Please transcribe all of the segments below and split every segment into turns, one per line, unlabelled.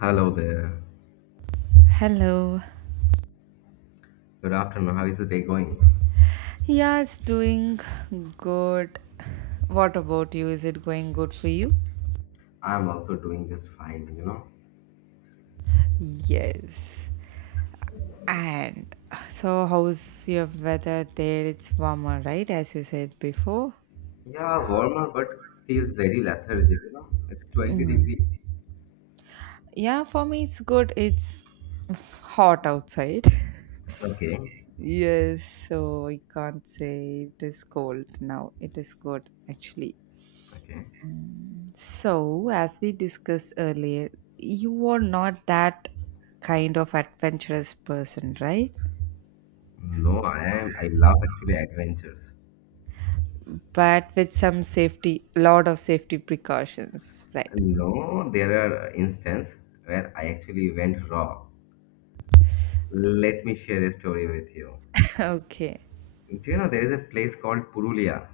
Hello there.
Hello.
Good afternoon. How is the day going?
Yeah, it's doing good. What about you? Is it going good for you?
I'm also doing just fine, you know.
Yes. And so, how's your weather there? It's warmer, right? As you said before.
Yeah, warmer, but feels very lethargic, you know. It's 20 degrees
Mm.
degree.
Yeah, for me, it's good. It's hot outside.
Okay.
Yes, so I can't say it is cold now. It is good, actually.
Okay.
So, as we discussed earlier, you are not that kind of adventurous person, right?
No, I love actually adventures.
But with some safety, lot of safety precautions, right?
No, there are instances where I actually went raw. Let me share a story with you.
Okay.
Do you know there is a place called Purulia?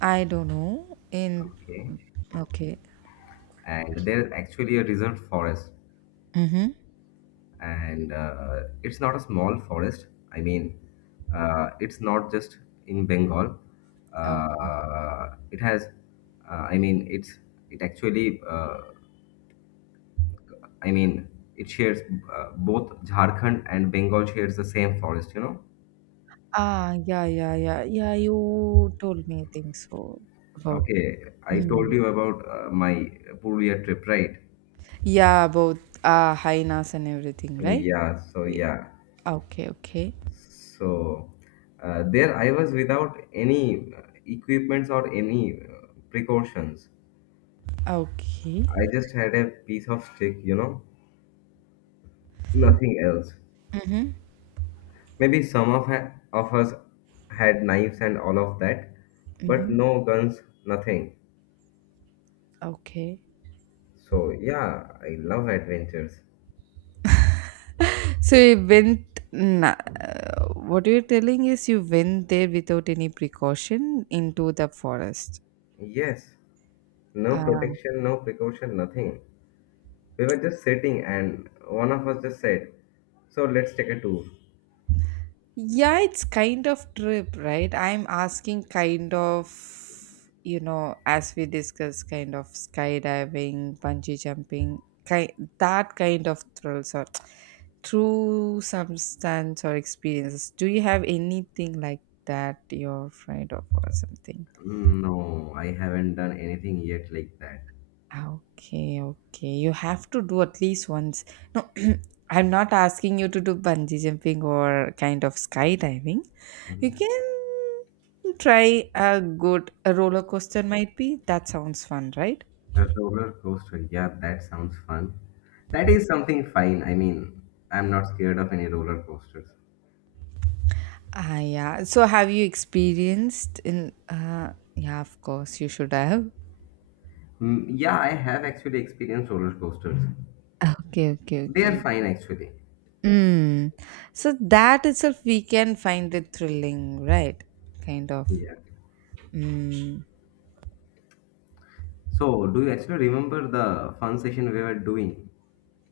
I don't know. In
Okay.
Okay.
And there is actually a reserved forest.
Mm-hmm.
And it's not a small forest. I mean, it's not just in Bengal.
Oh.
It has, uh, I mean, it's it actually, I mean, it shares both Jharkhand and Bengal shares the same forest. You know.
Ah, yeah, yeah, yeah, yeah. You told me, I think so about.
Okay, I told
Mm.
you about my Purulia trip, right?
Yeah, about hyenas and everything, right?
Yeah, so
Eh,
yeah.
okay, okay,
So there I was without any equipments or any precautions.
okay.
I just had a piece of stick, you know, nothing else.
Mm-hmm.
Maybe some of us had knives and all of that, but
Mm-hmm.
no guns, nothing.
Okay.
So, yeah, I love adventures.
So you went. Na- what you're telling is you went there without any precaution into the forest.
Yes, no
Uh,
protection, no precaution, nothing. We were just sitting, and one of us just said, so, let's take a tour.
yeah, it's kind of trip, right? I'm asking kind of, as we discussed, kind of skydiving, bungee jumping, kind that kind of thrills or through substance or experiences. Do you have anything like that you're afraid of or something?
No, I haven't done anything yet like that.
Ah, okay, okay. You have to do at least once. No, I'm not asking you to do bungee jumping or kind of skydiving. You can try a roller coaster might be. That sounds fun, right?
A roller coaster. Yeah, that sounds fun. That is something fine. I mean, I'm not scared of any roller coasters.
Ah, yeah. So have you experienced in yeah, of course you should have.
Mm, yeah, I have actually experienced roller coasters.
Okay, okay,
They are
okay.
fine actually.
Mm. So that itself we can find it thrilling, right? Kind of.
Yeah.
Mm.
So, do you actually remember the fun session we were doing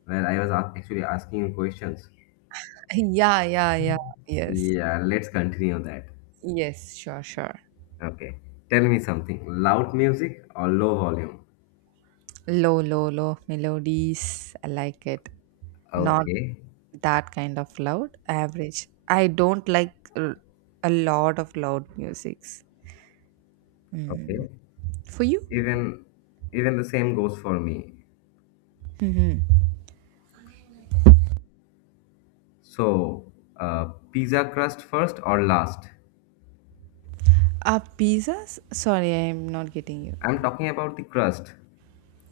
where I was actually asking you questions?
Yeah, yeah, yeah. Yes.
Yeah, let's continue that.
Yes, sure, sure.
Okay. Tell me something. Loud music or low volume?
Low, low, low melodies. I like it. Not
Okay.
that kind of loud. Average. I don't like r- A lot of loud musics. Mm.
Okay.
For you?
Even even the same goes for me.
Mm-hmm.
So, pizza crust first or last?
Pizzas? Sorry, I am not getting you.
I'm talking about the crust.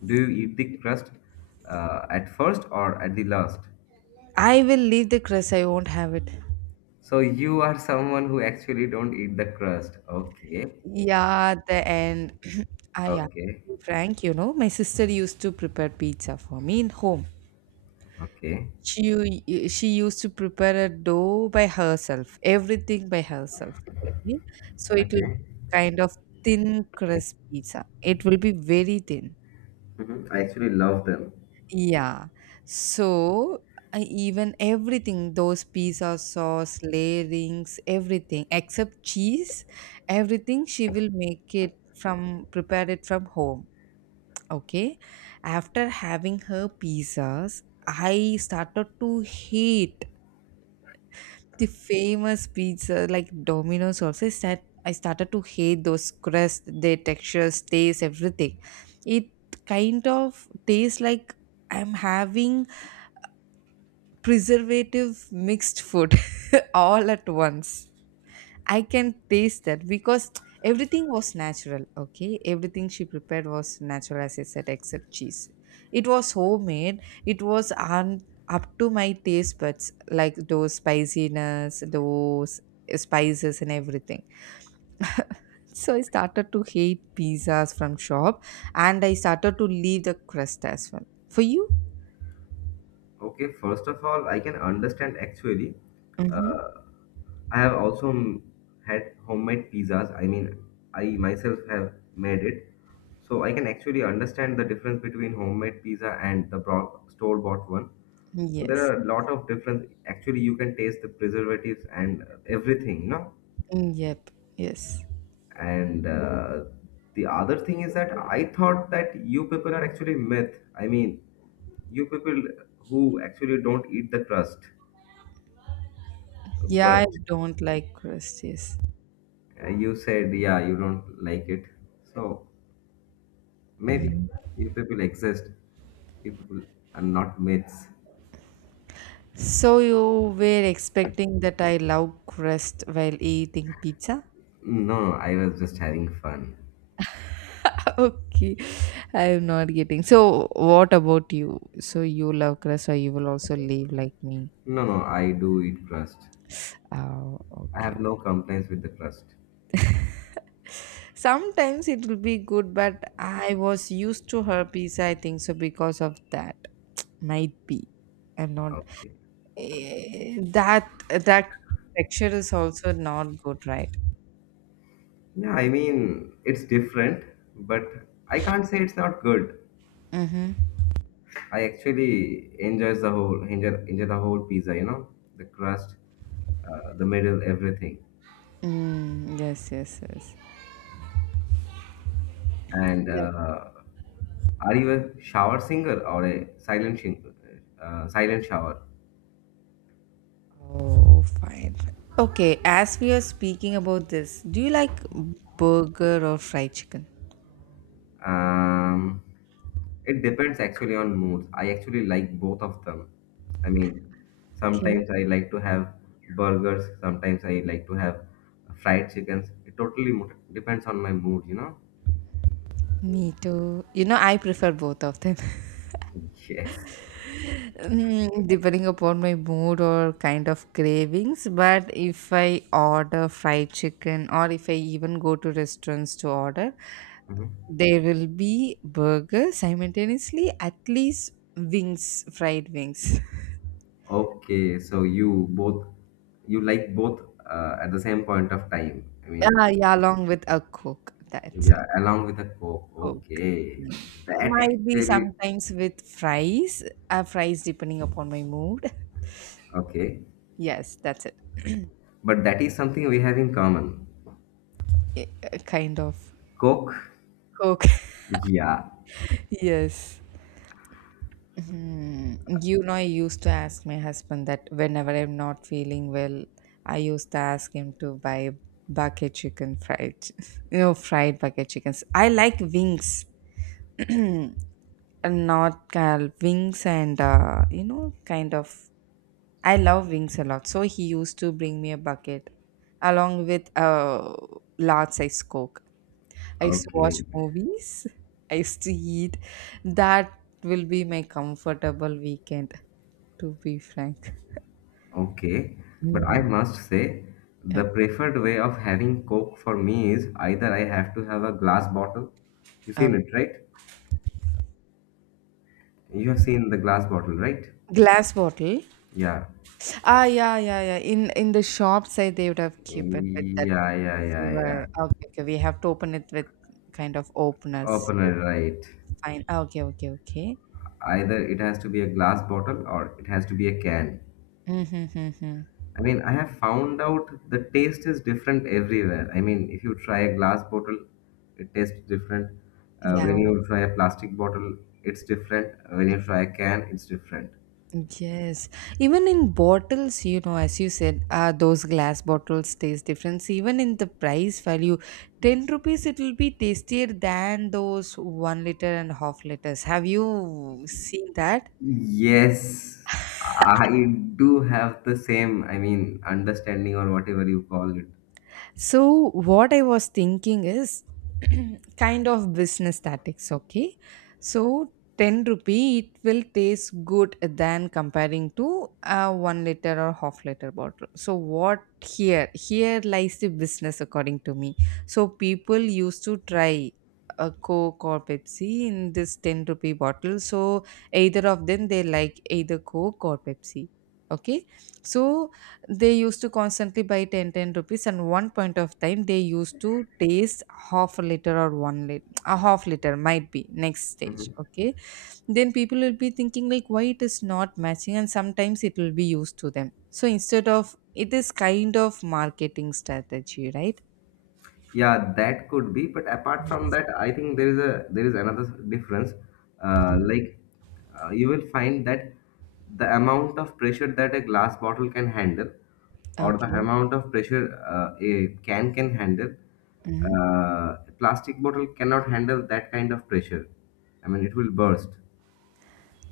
Do you eat the crust at first or at the last?
I will leave the crust. I won't have it.
So you are someone who actually don't eat the crust. Okay,
Yeah, at the end. I am
okay,
frank. My sister used to prepare pizza for me in home.
okay,
She used to prepare a dough by herself, everything by herself, okay? So it will be
okay.
kind of thin crust pizza. It will be very thin.
Mhm. I actually love them.
Yeah. So, I even everything, those pizza sauce, layerings, everything except cheese, everything she will make it from prepare it from home, okay? After having her pizzas, I started to hate the famous pizza like Domino's also is that I started to hate those crust, their textures, taste, everything. It kind of tastes like I'm having preservative mixed food all at once. I can taste that because everything was natural. Okay, everything she prepared was natural, as I said, except cheese. It was homemade. It was up to my taste buds, like those spiciness, those spices and everything. So I started to hate pizzas from shop, and I started to leave the crust as well. For you?
Okay, first of all, I can understand actually.
Mm-hmm.
Uh, I have also had homemade pizzas. I mean, I myself have made it. So I can actually understand the difference between homemade pizza and the store-bought one. So there
Yes.
are a lot of difference. Actually, you can taste the preservatives and everything, you know.
Mm, yep. Yes.
And the other thing is that I thought that you people are actually myth. I mean, you people who actually don't eat the crust,
Yeah,
but
I don't like crust. Yes.
you said, yeah, you don't like it. So. Maybe you people exist. You people are not myths.
So you were expecting that I love crust while eating pizza?
No, I was just having fun.
Okay, I am not getting. So what about you? So you love crust, or you will also live like me?
No, no, I do eat crust.
Oh,
I
okay.
have no complaints with the crust.
Sometimes it will be good, but I was used to her pizza. I think so because of that, might be. I'm not.
Okay.
Eh, that texture is also not good, right?
Yeah, I mean, it's different, but I can't say it's not good.
Mm-hmm.
I actually enjoys the whole enjoy the whole pizza, you know, the crust, the middle, everything.
Mm, yes, yes, yes.
And are you a shower singer or a silent shower?
Oh, fine. Fine. Okay, as we are speaking about this, do you like burger or fried chicken?
Um, it depends actually on moods. I actually like both of them. I mean,
Okay.
sometimes I like to have burgers, sometimes I like to have fried chickens. It totally depends on my mood, you know?
Me too. I prefer both of them.
Yes.
Mm, depending upon my mood or kind of cravings. But if I order fried chicken, or if I even go to restaurants to order,
Mhm.
there will be burger simultaneously, at least wings, fried wings.
Okay, so you like both at the same point of time. I mean,
Ah, yeah, along with a coke. That's a
yeah, along with the Coke.
coke.
Okay. That
Might be
actually
sometimes with fries depending upon my mood.
okay.
Yes, that's it.
But that is something we have in common.
A kind of
Coke.
Coke.
Yeah.
Yes. Hmm. I used to ask my husband that whenever I'm not feeling well, I used to ask him to buy bucket chicken fried, fried bucket chickens. I like wings, and not wings and kind of I love wings a lot. So he used to bring me a bucket along with a large size Coke. I used to watch
Okay,
movies. I used to eat. That will be my comfortable weekend, to be frank.
okay. But I
Mm.
must say, the
Okay.
preferred way of having Coke for me is either I have to have a glass bottle. You
Okay.
seen it, right? You have seen the glass bottle, right?
Glass bottle.
Yeah.
Ah, yeah, yeah, yeah. In the shop side, they would have kept it with that
Yeah, yeah, yeah, yeah.
silver. Okay, okay. We have to open it with kind of openers.
Opener, right.
Fine. Ah, okay, okay, okay.
Either it has to be a glass bottle or it has to be a can.
Mm-hmm, mm-hmm.
I mean, I have found out the taste is different everywhere. I mean, if you try a glass bottle, it tastes different. When
Yeah.
you try a plastic bottle, it's different. When you try a can, it's different.
Yes, even in bottles, as you said, those glass bottles taste different. So even in the price value, 10 rupees, it will be tastier than those 1 liter and half liters. Have you seen that?
Yes, I do have the same, I mean, understanding or whatever you call it.
So, what I was thinking is kind of business tactics, okay? So, 10 rupee, it will taste good than comparing to a 1 liter or half liter bottle. So, what here? Here lies the business, according to me. So, people used to try a Coke or Pepsi in this 10 rupee bottle. So, either of them, they like either Coke or Pepsi, okay? So, they used to constantly buy ten rupees, and one point of time they used to taste half a liter or 1 liter, a half liter might be next stage,
Mhm.
okay? Then people will be thinking like why it is not matching, and sometimes it will be used to them. So instead of it is kind of marketing strategy, right?
Yeah, that could be. But apart
Yeah.
from that, I think there is another difference. Uh, like you will find that the amount of pressure that a glass bottle can handle, or the
Okay.
amount of pressure a can handle,
Hmm.
plastic bottle cannot handle that kind of pressure. I mean, it will burst.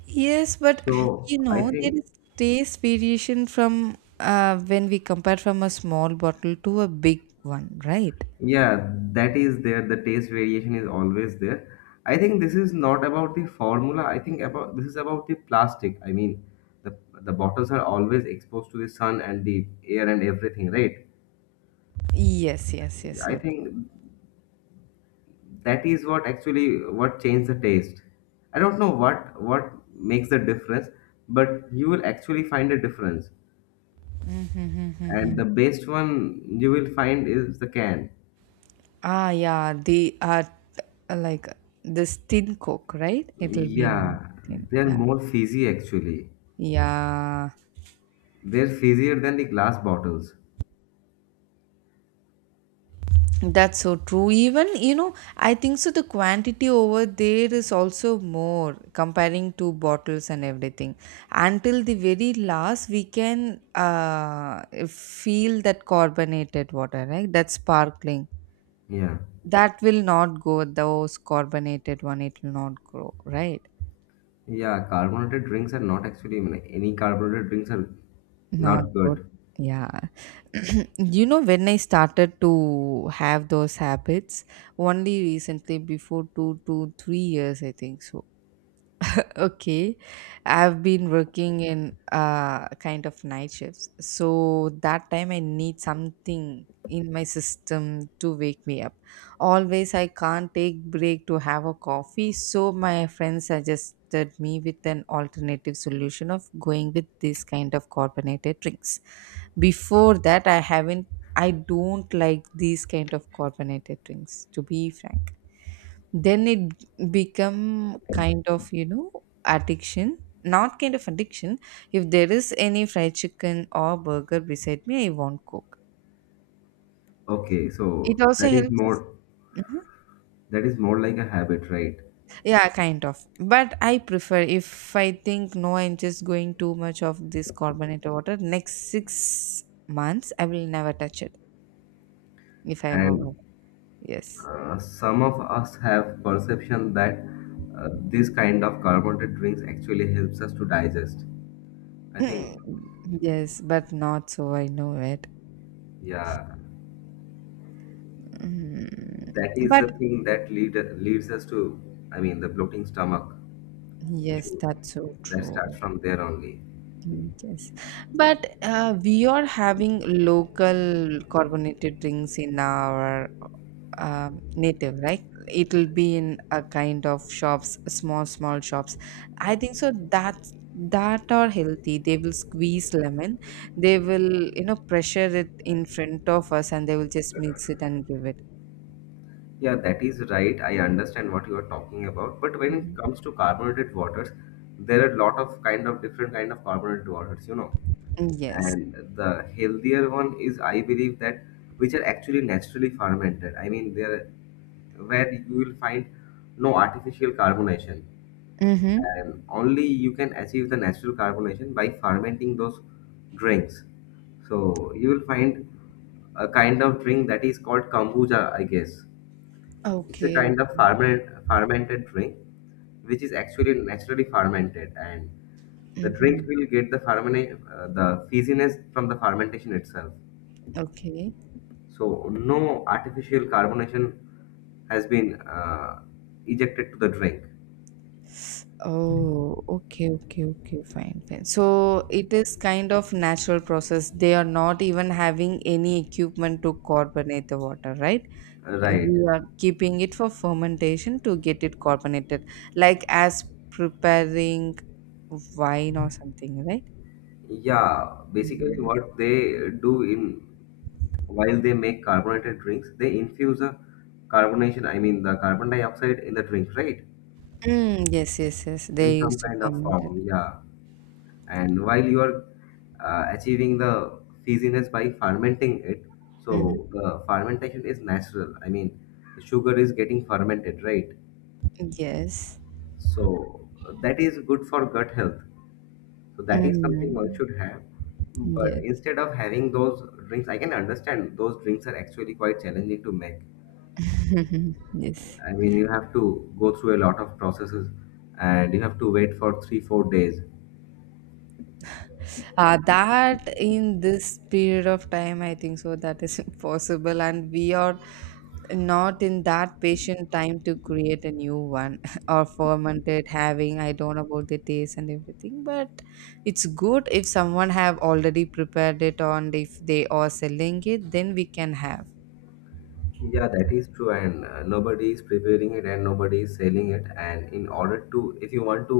Yes, but
So I
there
think
is taste variation from when we compare from a small bottle to a big one, right?
yeah, that is there. The taste variation is always there. I think this is not about the formula. I think about this is about the plastic. I mean, the bottles are always exposed to the sun and the air and everything, right?
Yes, yes, yes.
I think that is what actually what changed the taste. I don't know what makes the difference, but you will actually find a difference.
Mm-hmm. Mm-hmm,
And
mm-hmm.
the best one you will find is the can.
Ah, yeah, they are like this thin coke, right? It'll be in
Yeah,
thin.
they're
Yeah.
more fizzy actually.
Yeah,
They're fizzier than the glass bottles.
that's so true. Even, I think so the quantity over there is also more comparing to bottles and everything. Until the very last, we can feel that carbonated water, right? That sparkling.
Yeah.
That will not go, those carbonated one, it will not grow, right?
Yeah, carbonated drinks are not actually, I mean, like, any carbonated drinks are
Not
not
good.
good.
Yeah. When I started to have those habits, only recently before 2 to 3 years, I think so. Okay. I've been working in kind of night shifts. So that time I need something in my system to wake me up. Always I can't take break to have a coffee, so my friend suggested me with an alternative solution of going with this kind of carbonated drinks before that, I haven't. I don't like these kind of carbonated drinks. To be frank, then it become kind of addiction. Not kind of addiction. If there is any fried chicken or burger beside me, I won't cook.
Okay,
It
so
also helps us. Mhm.
that is more like a habit, right?
Yeah, kind of. But I prefer if I think no, I'm just going too much of this carbonated water. Next 6 months, I will never touch it if I have
And
a Yes.
some of us have perception that this kind of carbonated drinks actually helps us to digest. I think,
Yes, but not so I know it.
yeah,
Mm,
that is
but
the thing that leads us to, I mean, the bloating stomach
yes,
issue
that's so
that
true.
starts from there only.
Mm, yes, but we are having local carbonated drinks in our native, right? It'll be in a kind of shops, small small shops. I think so. That are healthy. They will squeeze lemon. They will pressure it in front of us, and they will just mix it and give it.
Yeah, that is right. I understand what you are talking about. But when it
Mhm.
comes to carbonated waters, there are a lot of kind of different kind of carbonated waters, you know.
Yes.
And the healthier one is, I believe that which are actually naturally fermented. I mean, there where you will find no artificial carbonation,
Mhm.
and only you can achieve the natural carbonation by fermenting those drinks. So you will find a kind of drink that is called kombucha, I guess. It's a
Okay, okay.
kind of fermented drink, which is actually naturally fermented, and the drink
Mhm.
will get the the fizziness from the fermentation itself.
Okay.
So no artificial carbonation has been ejected to the drink.
Oh, okay, okay, okay. Fine, fine. So it is kind of natural process. They are not even having any equipment to carbonate the water, right?
Right.
We are keeping it for fermentation to get it carbonated, like as preparing wine or something, right?
Yeah, basically
Mm.
what they do in while they make carbonated drinks, they infuse a carbonation, I mean the carbon dioxide in the drink, right?
Mm, yes, yes, yes.
In
They
some
used to
kind of
ferment it.
form, yeah. And while you are achieving the fizziness by fermenting it,
Hmm.
so the fermentation is natural. I mean, the sugar is getting fermented, right?
Yes.
So that is good for gut health. So that is something one
Mm.
should have, but
Yes.
instead of having those drinks, I can understand those drinks are actually quite challenging to make.
Yes.
I mean, you have to go through a lot of processes, and you have to wait for 3-4 days.
That in this period of time, I think so that is impossible, and we are not in that patient time to create a new one or ferment it. Having I don't know about the taste and everything, but it's good if someone have already prepared it, and if they are selling it, then we can have.
Yeah, that is true, and nobody is preparing it and nobody is selling it. And in order to, if you want to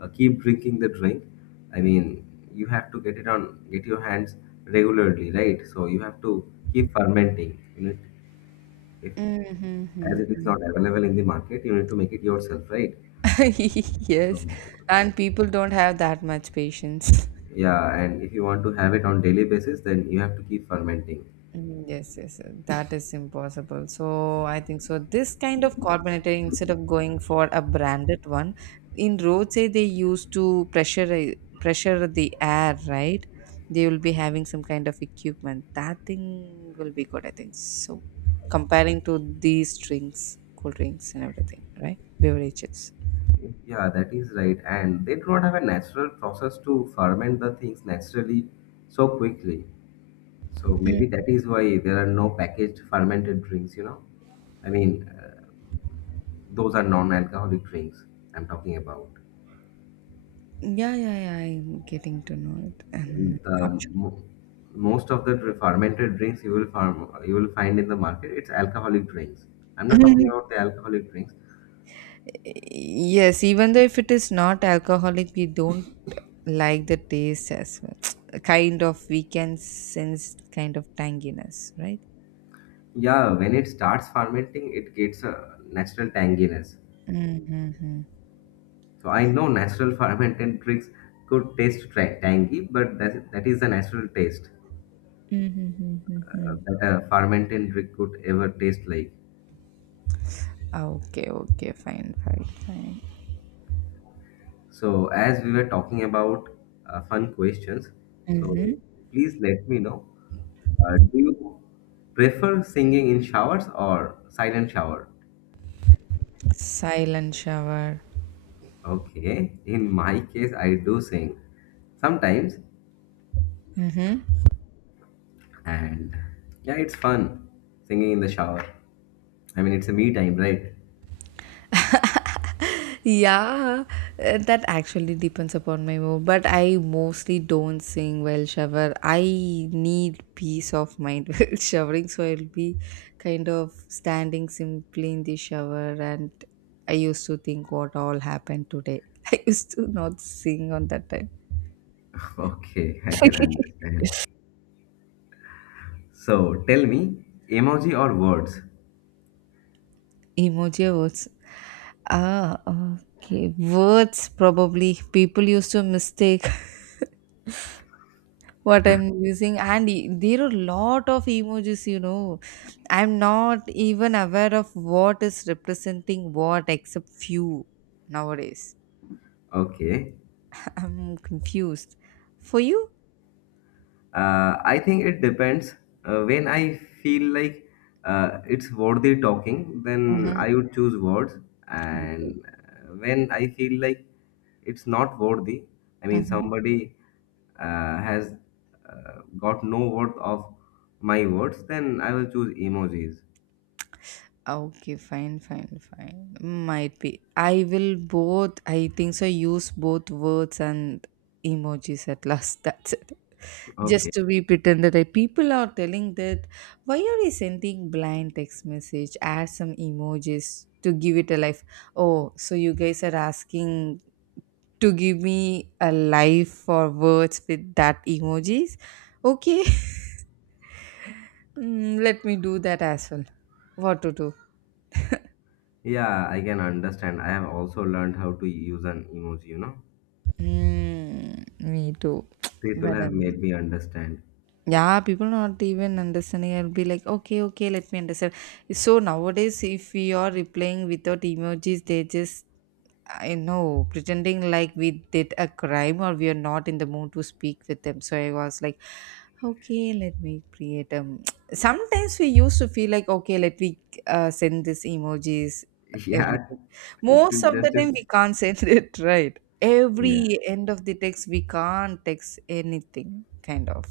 keep drinking the drink, I mean, you have to get your hands regularly, right? So you have to keep fermenting. You need, if as it is
Mm-hmm.
not available in the market, you need to make it yourself, right? So
Yes, and people don't have that much patience.
yeah, and if you want to have it on daily basis, then you have to keep fermenting.
Mm, yes, yes, yes. That is impossible. So I think so. This kind of carbonator, instead of going for a branded one, in roadside they used to pressure the air, right? They will be having some kind of equipment. That thing will be good, I think. So comparing to these drinks, cool drinks and everything, right? Beverages.
Yeah, that is right. And they do not have a natural process to ferment the things naturally so quickly. So
Mm.
maybe that is why there are no packaged fermented drinks, you know? I mean, those are non-alcoholic drinks I'm talking about.
Yeah, yeah, yeah. I'm getting to know it. Not
The mo- most of the fermented drinks you will you will find in the market, it's alcoholic drinks. I'm
sure.
not talking about the alcoholic drinks.
Yes, even though if it is not alcoholic, we don't like the taste as well. Kind of, we can sense kind of tanginess, right?
Yeah, when it starts fermenting, it gets a natural tanginess.
Mm-hmm.
So I know natural fermented drinks could taste tangy, but that is the natural taste
Mm-hmm.
that a fermented drink could ever taste like.
Okay, okay, fine, fine, fine.
So as we were talking about fun questions, so
Mm-hmm.
please let me know. Do you prefer singing in showers or silent shower?
Silent shower.
Okay, in my case, I do sing sometimes, and yeah, it's fun singing in the shower. I mean, it's a me time, right?
Yeah, that actually depends upon my mood, but I mostly don't sing while shower. I need peace of mind while showering, so I'll be kind of standing simply in the shower, and I used to think what all happened today. I used to not sing on that time.
Okay, I can understand. So tell me, emoji or words?
Emoji words. Ah, okay. Words probably people used to mistake what I'm using, and there are lot of emojis, you know. I'm not even aware of what is representing what except few nowadays.
Okay.
I'm confused. For you?
I think it depends. When I feel like it's worthy talking, then
Mm-hmm.
I would choose words.
Okay.
And when I feel like it's not worthy, I mean,
Mm-hmm.
somebody has got no worth of my words, then I will choose emojis.
Okay, fine, fine, fine. Might be. I will both, I think so, use both words and emojis at last. That's
Okay.
just to be pretended that people are telling that why are you sending blind text message, add some emojis to give it a life. Oh, so you guys are asking to give me a life or words with that emojis. Okay. Mm, let me do that as well. What to do.
Yeah, I can understand. I have also learned how to use an emoji, you know.
Mm, me too.
People
but
have
um
made me understand.
yeah, people not even understanding. I'll be like, okay, okay, let me understand. So nowadays, if we are replying without emojis, they just, I know, pretending like we did a crime or we are not in the mood to speak with them. So I was like, okay, let me create. Sometimes we used to feel like, okay, let me send this emojis,
Yeah,
everything.
to
Most of
just
the time
if
we can't send it right.
yeah,
Every end of the text we can't text anything, kind of.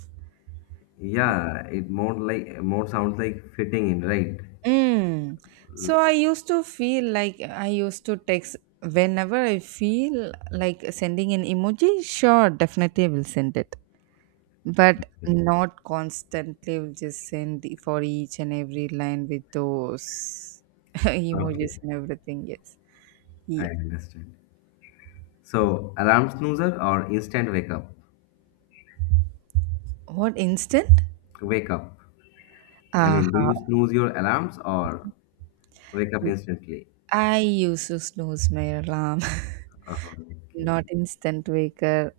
yeah, it more sounds like fitting in, right?
Mm. So I used to feel like I used to text whenever I feel like sending an emoji. Sure, definitely I will send it, but
Okay,
not constantly. Will just send for each and every line with those
okay,
emojis and everything. Yes. Yeah.
I understand. So alarm snoozer or instant wake up?
What instant?
Wake up. I mean, do
Aha.
you snooze your alarms or wake up instantly?
I used to snooze my alarm.
Okay,
Not instant waker.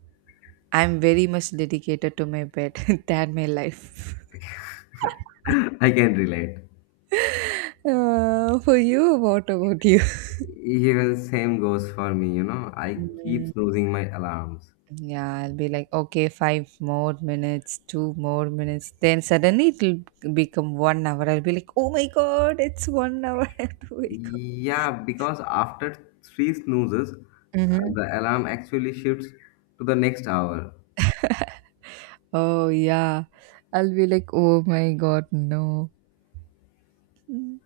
I'm very much dedicated to my bed. That my life.
I can relate.
For you, what about you?
Even same goes for me. You know, I keep
Mm,
snoozing my alarms.
yeah, I'll be like, okay, 5 more minutes, 2 more minutes. Then suddenly it'll become 1 hour. I'll be like, oh my god, it's 1 hour. I have to wake up.
Yeah, because after three snoozes,
Mm-hmm.
the alarm actually shifts to the next hour.
Oh, yeah. I'll be like, oh my god, no. Mm.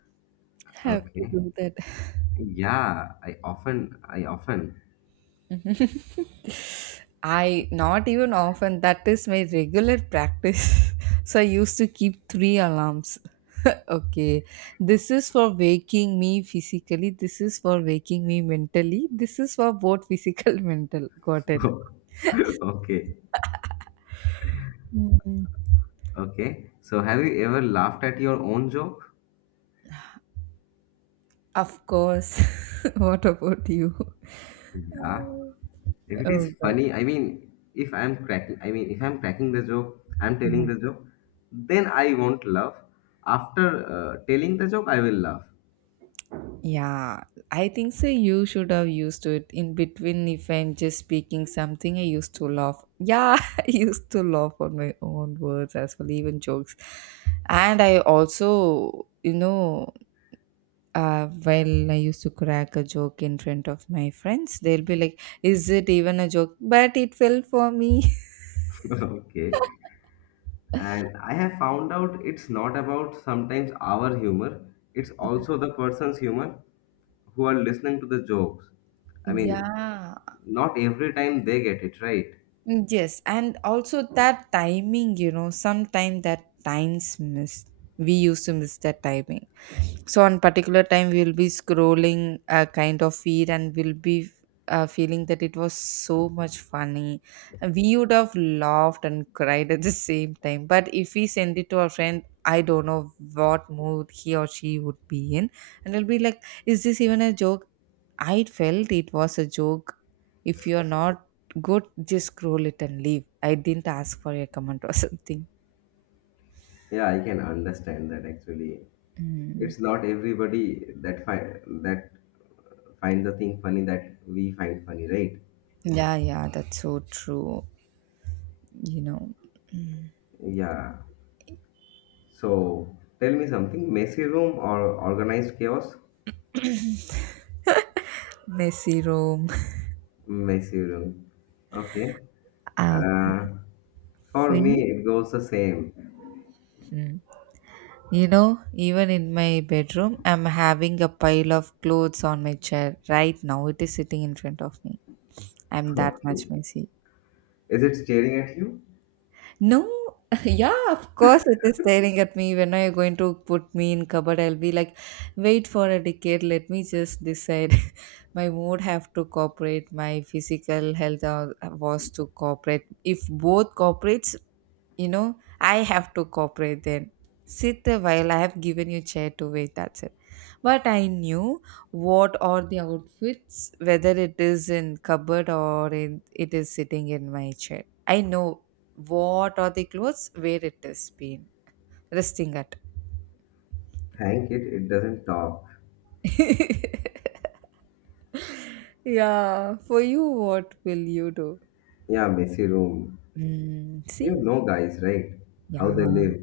Have to
Okay.
do that.
Yeah, I often.
Mhm. I not even often. That is my regular practice. So I used to keep 3 alarms. Okay, this is for waking me physically, this is for waking me mentally, this is for both physical mental. Got it.
Okay,
Mm.
okay. So have you ever laughed at your own joke?
Of course. What about you?
Yeah.
Uh,
If it
Oh
is
God.
funny, I mean, if I'm cracking, I mean, if I'm cracking the joke, I'm telling
Mhm.
the joke, then I won't laugh. After telling the joke, I will laugh.
Yeah, I think so. You should have used to it in between. If I'm just speaking something, I used to laugh. Yeah, I used to laugh on my own words as well, even jokes. And I also, you know, while I used to crack a joke in front of my friends, they'll be like, is it even a joke? But it fell for me.
Okay. And I have found out it's not about sometimes our humor, it's also the person's humor who are listening to the jokes. I mean,
Yeah,
not every time they get it right.
yes, and also that timing, you know, sometime that times missed. We used to miss that timing. So on particular time we will be scrolling a kind of feed, and we'll be feeling that it was so much funny. We would have laughed and cried at the same time, but if we send it to our friend, I don't know what mood he or she would be in, and it'll be like, is this even a joke? I felt it was a joke. If you're not good, just scroll it and leave. I didn't ask for a comment or something.
Yeah, I can understand that actually.
Mm.
It's not everybody that find the thing funny that we find funny, right?
Yeah, yeah, that's so true, you know. Mm.
Yeah. So tell me something. Messy room or organized chaos?
Messy room.
Messy room. Okay.
Ah,
Uh, For
for
me,
you?
it goes the same.
Hmm. You know, even in my bedroom, I'm having a pile of clothes on my chair right now. It is sitting in front of me. I'm that
Okay.
much messy.
Is it staring at you?
No, yeah, of course it is staring at me. When are you going to put me in cupboard? I'll be like, wait for a decade. Let me just decide. My mood have to cooperate. My physical health was to cooperate. If both cooperates, you know, I have to cooperate, then sit a while. I have given you chair to wait, that's it. But I knew what are the outfits, whether it is in cupboard or in, it is sitting in my chair. I know what are the clothes, where it is been resting at.
Thank it, it doesn't talk.
Yeah, for you, what will you do?
Yeah, messy room.
Mm,
You
see.
know guys, right? How
Yeah.
they live.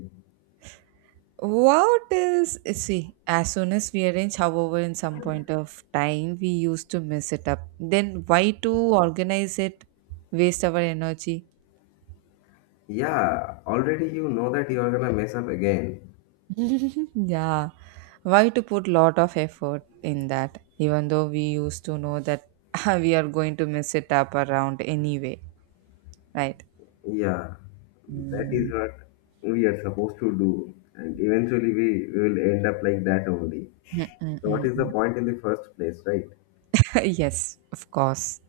What is, see, as soon as we arrange, however, in some point of time, we used to mess it up. Then why to organize it, waste our energy?
Yeah, already you know that you're gonna mess up again.
Yeah. Why to put lot of effort in that, even though we used to know that we are going to mess it up around anyway, right?
Yeah, that
Mm.
is what we are supposed to do. And eventually we will end up like that only.
Mm, mm,
So what
mm,
is the
mm.
point in the first place, right?
Yes, of course.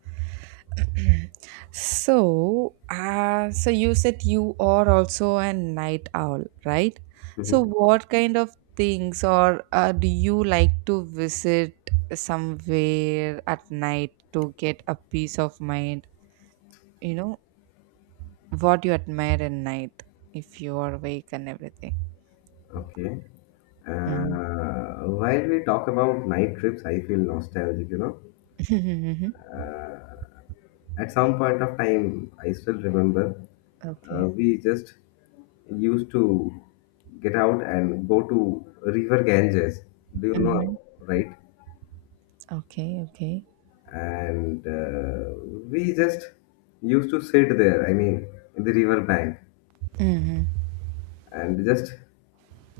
So you said you are also a night owl, right? So,
Mhm.
what kind of things or do you like to visit somewhere at night to get a peace of mind? You know, what you admire at night if you are awake and everything.
Okay.
Mhm.
While we talk about night trips, I feel nostalgic, you know. Uh, At some point of time, I still remember,
Okay.
we just used to get out and go to River Ganges. Do you
Hmm.
know, right?
Okay. Okay.
And we just used to sit there, I mean, in the river bank
Hmm.
and just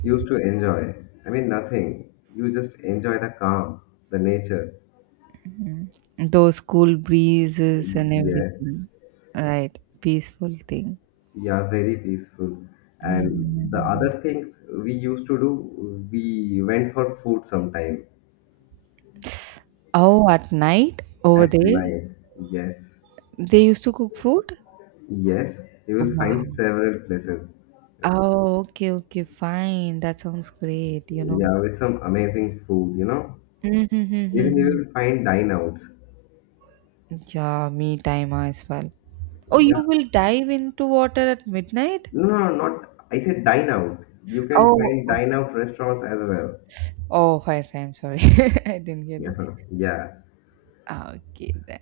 used to enjoy. I mean, nothing. You just enjoy the calm, the nature.
Hmm. Those cool breezes and everything.
Yes.
Right. Peaceful thing.
Yeah, very peaceful.
Mhm,
And
mhm,
the
mhm.
other things we used to do, we went for food sometime
Oh, at night over
at
there,
night. Yes,
they used to cook food?
yes, you will find
Wow.
several places.
Oh, okay, okay, fine. That sounds great, you know.
Yeah, with some amazing food, you know. Even you
Mm-hmm.
will find dine outs.
Yeah, me time as well. Oh, you
Yeah,
will dive into water at midnight?
no, no, no, not. I said dine out. You can
Oh,
find
okay.
dine out restaurants as well.
Oh, fire time. Sorry, I didn't get it.
Yeah, yeah,
Ah, okay, then.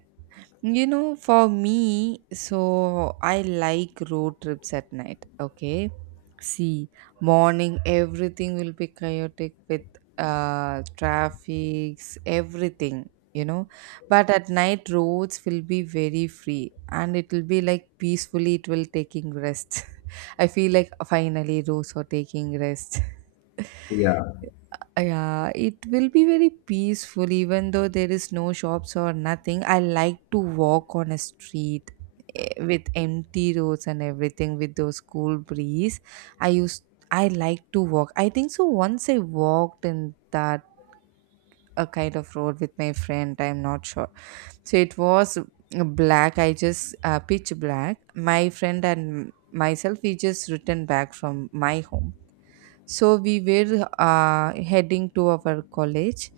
You know, for me, so I like road trips at night. Okay. See, morning everything will be chaotic with traffics, everything, you know. But at night roads will be very free, and it will be like peacefully it will taking rest. I feel like finally roads are taking rest.
yeah.
Yeah, it will be very peaceful even though there is no shops or nothing. I like to walk on a street with empty roads and everything with those cool breeze. I used I like to walk. I think so once I walked in that a kind of road with my friend, I'm not sure. So it was black. I just pitch black. My friend and myself, we just returned back from my home. So we were heading to our college,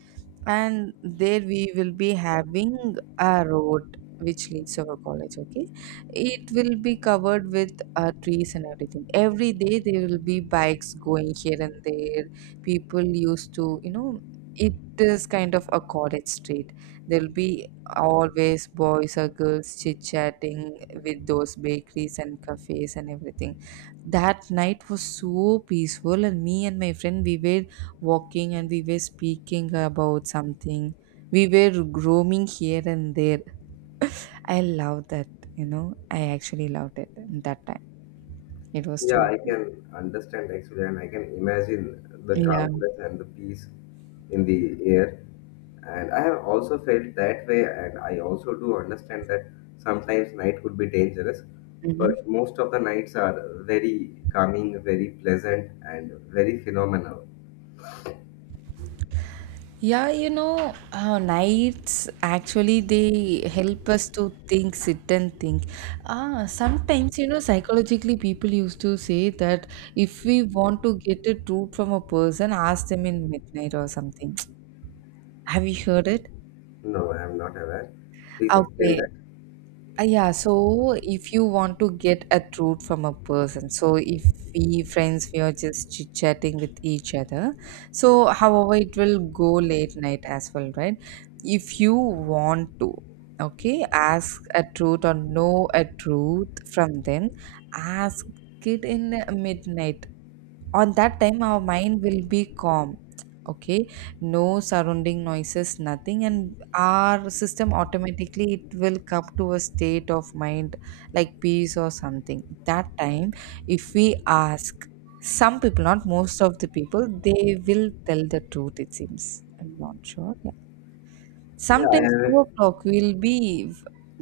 and there we will be having a road which leads to our college. Okay, it will be covered with trees and everything. Every day there will be bikes going here and there. People used to, you know, it is kind of a college street. There will be always boys or girls chit chatting with those bakeries and cafes and everything. That night was so peaceful, and me and my friend, we were walking and we were speaking about something. We were roaming here and there. I love that, you know. I actually loved it that time. It was
Yeah,
too
I
good.
can understand actually, and I can imagine the
Yeah.
calmness and the peace in the air. And I have also felt that way, and I also do understand that sometimes night could be dangerous,
Mhm.
but most of the nights are very calming, very pleasant, and very phenomenal.
Yeah, you know, nights actually they help us to think, sit and think. Ah, sometimes, you know, psychologically people used to say that if we want to get a truth from a person, ask them in midnight or something. Have you heard it?
No, I am not aware. Please explain
Okay.
that.
Yeah, so if you want to get a truth from a person, so if we friends, we are just chit chatting with each other. So, however, it will go late night as well, right? If you want to, okay, ask a truth or know a truth from them, ask it in midnight. On that time our mind will be calm, okay, no surrounding noises, nothing, and our system automatically it will come to a state of mind like peace or something. That time, if we ask, some people, not most of the people, they will tell the truth, it seems. I'm not sure, yeah.
Yeah, I
Sometimes two
have
o'clock we'll be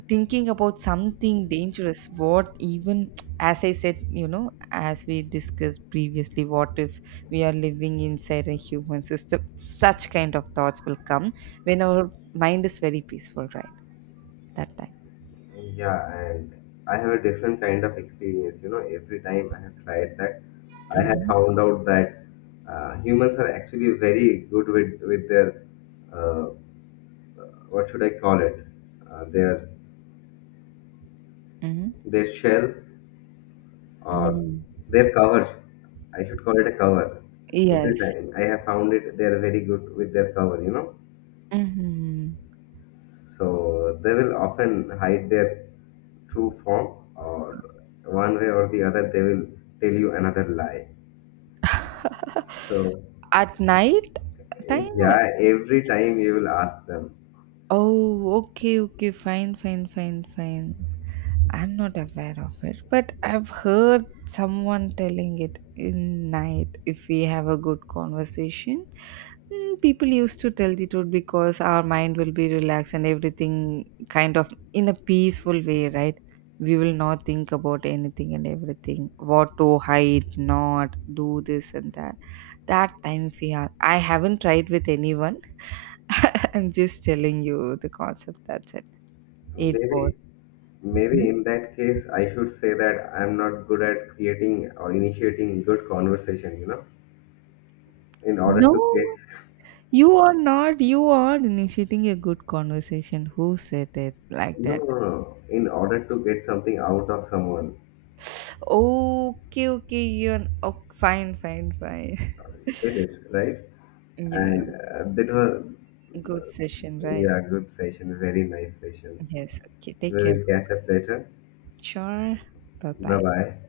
thinking about something dangerous. What even, as I said, you know, as we discussed previously, what if we are living inside a human system? Such kind of thoughts will come when our mind is very peaceful, right? That time.
Yeah, and I have a different kind of experience. You know, every time I have tried that, I have
Hmm.
found out that humans are actually very good with their uh, what should I call it? Their
Hmm.
their shell or
Hmm.
their cover. I should call it a cover. Every
Yes.
time I have found it, they are very good with their cover. You know,
Hmm.
so they will often hide their true form, or one way or the other, they will tell you another lie. So
At night time or.
yeah, every time you will ask them.
Oh, okay, okay, fine, fine, fine, fine. I'm not aware of it, but I've heard someone telling it in night. If we have a good conversation, mm, people used to tell the truth because our mind will be relaxed and everything kind of in a peaceful way, right? We will not think about anything and everything. What to hide, not do this and that. That time we are. I haven't tried with anyone. I'm just telling you the concept. That's it. It was.
Maybe maybe in that case I should say that I'm not good at creating or initiating good conversation, you know, in order to
No,
get
you are not. You are initiating a good conversation. Who said it like
no
that?
no no in order to get something out of someone.
Okay, okay. You're, oh, fine, fine, fine.
Get it, right?
Yeah,
And that was
good session, right?
yeah, good session, very nice session.
Yes. Okay, take
We
care.
will catch
Bye-bye.
up later.
Sure. Bye
Bye
bye.
bye.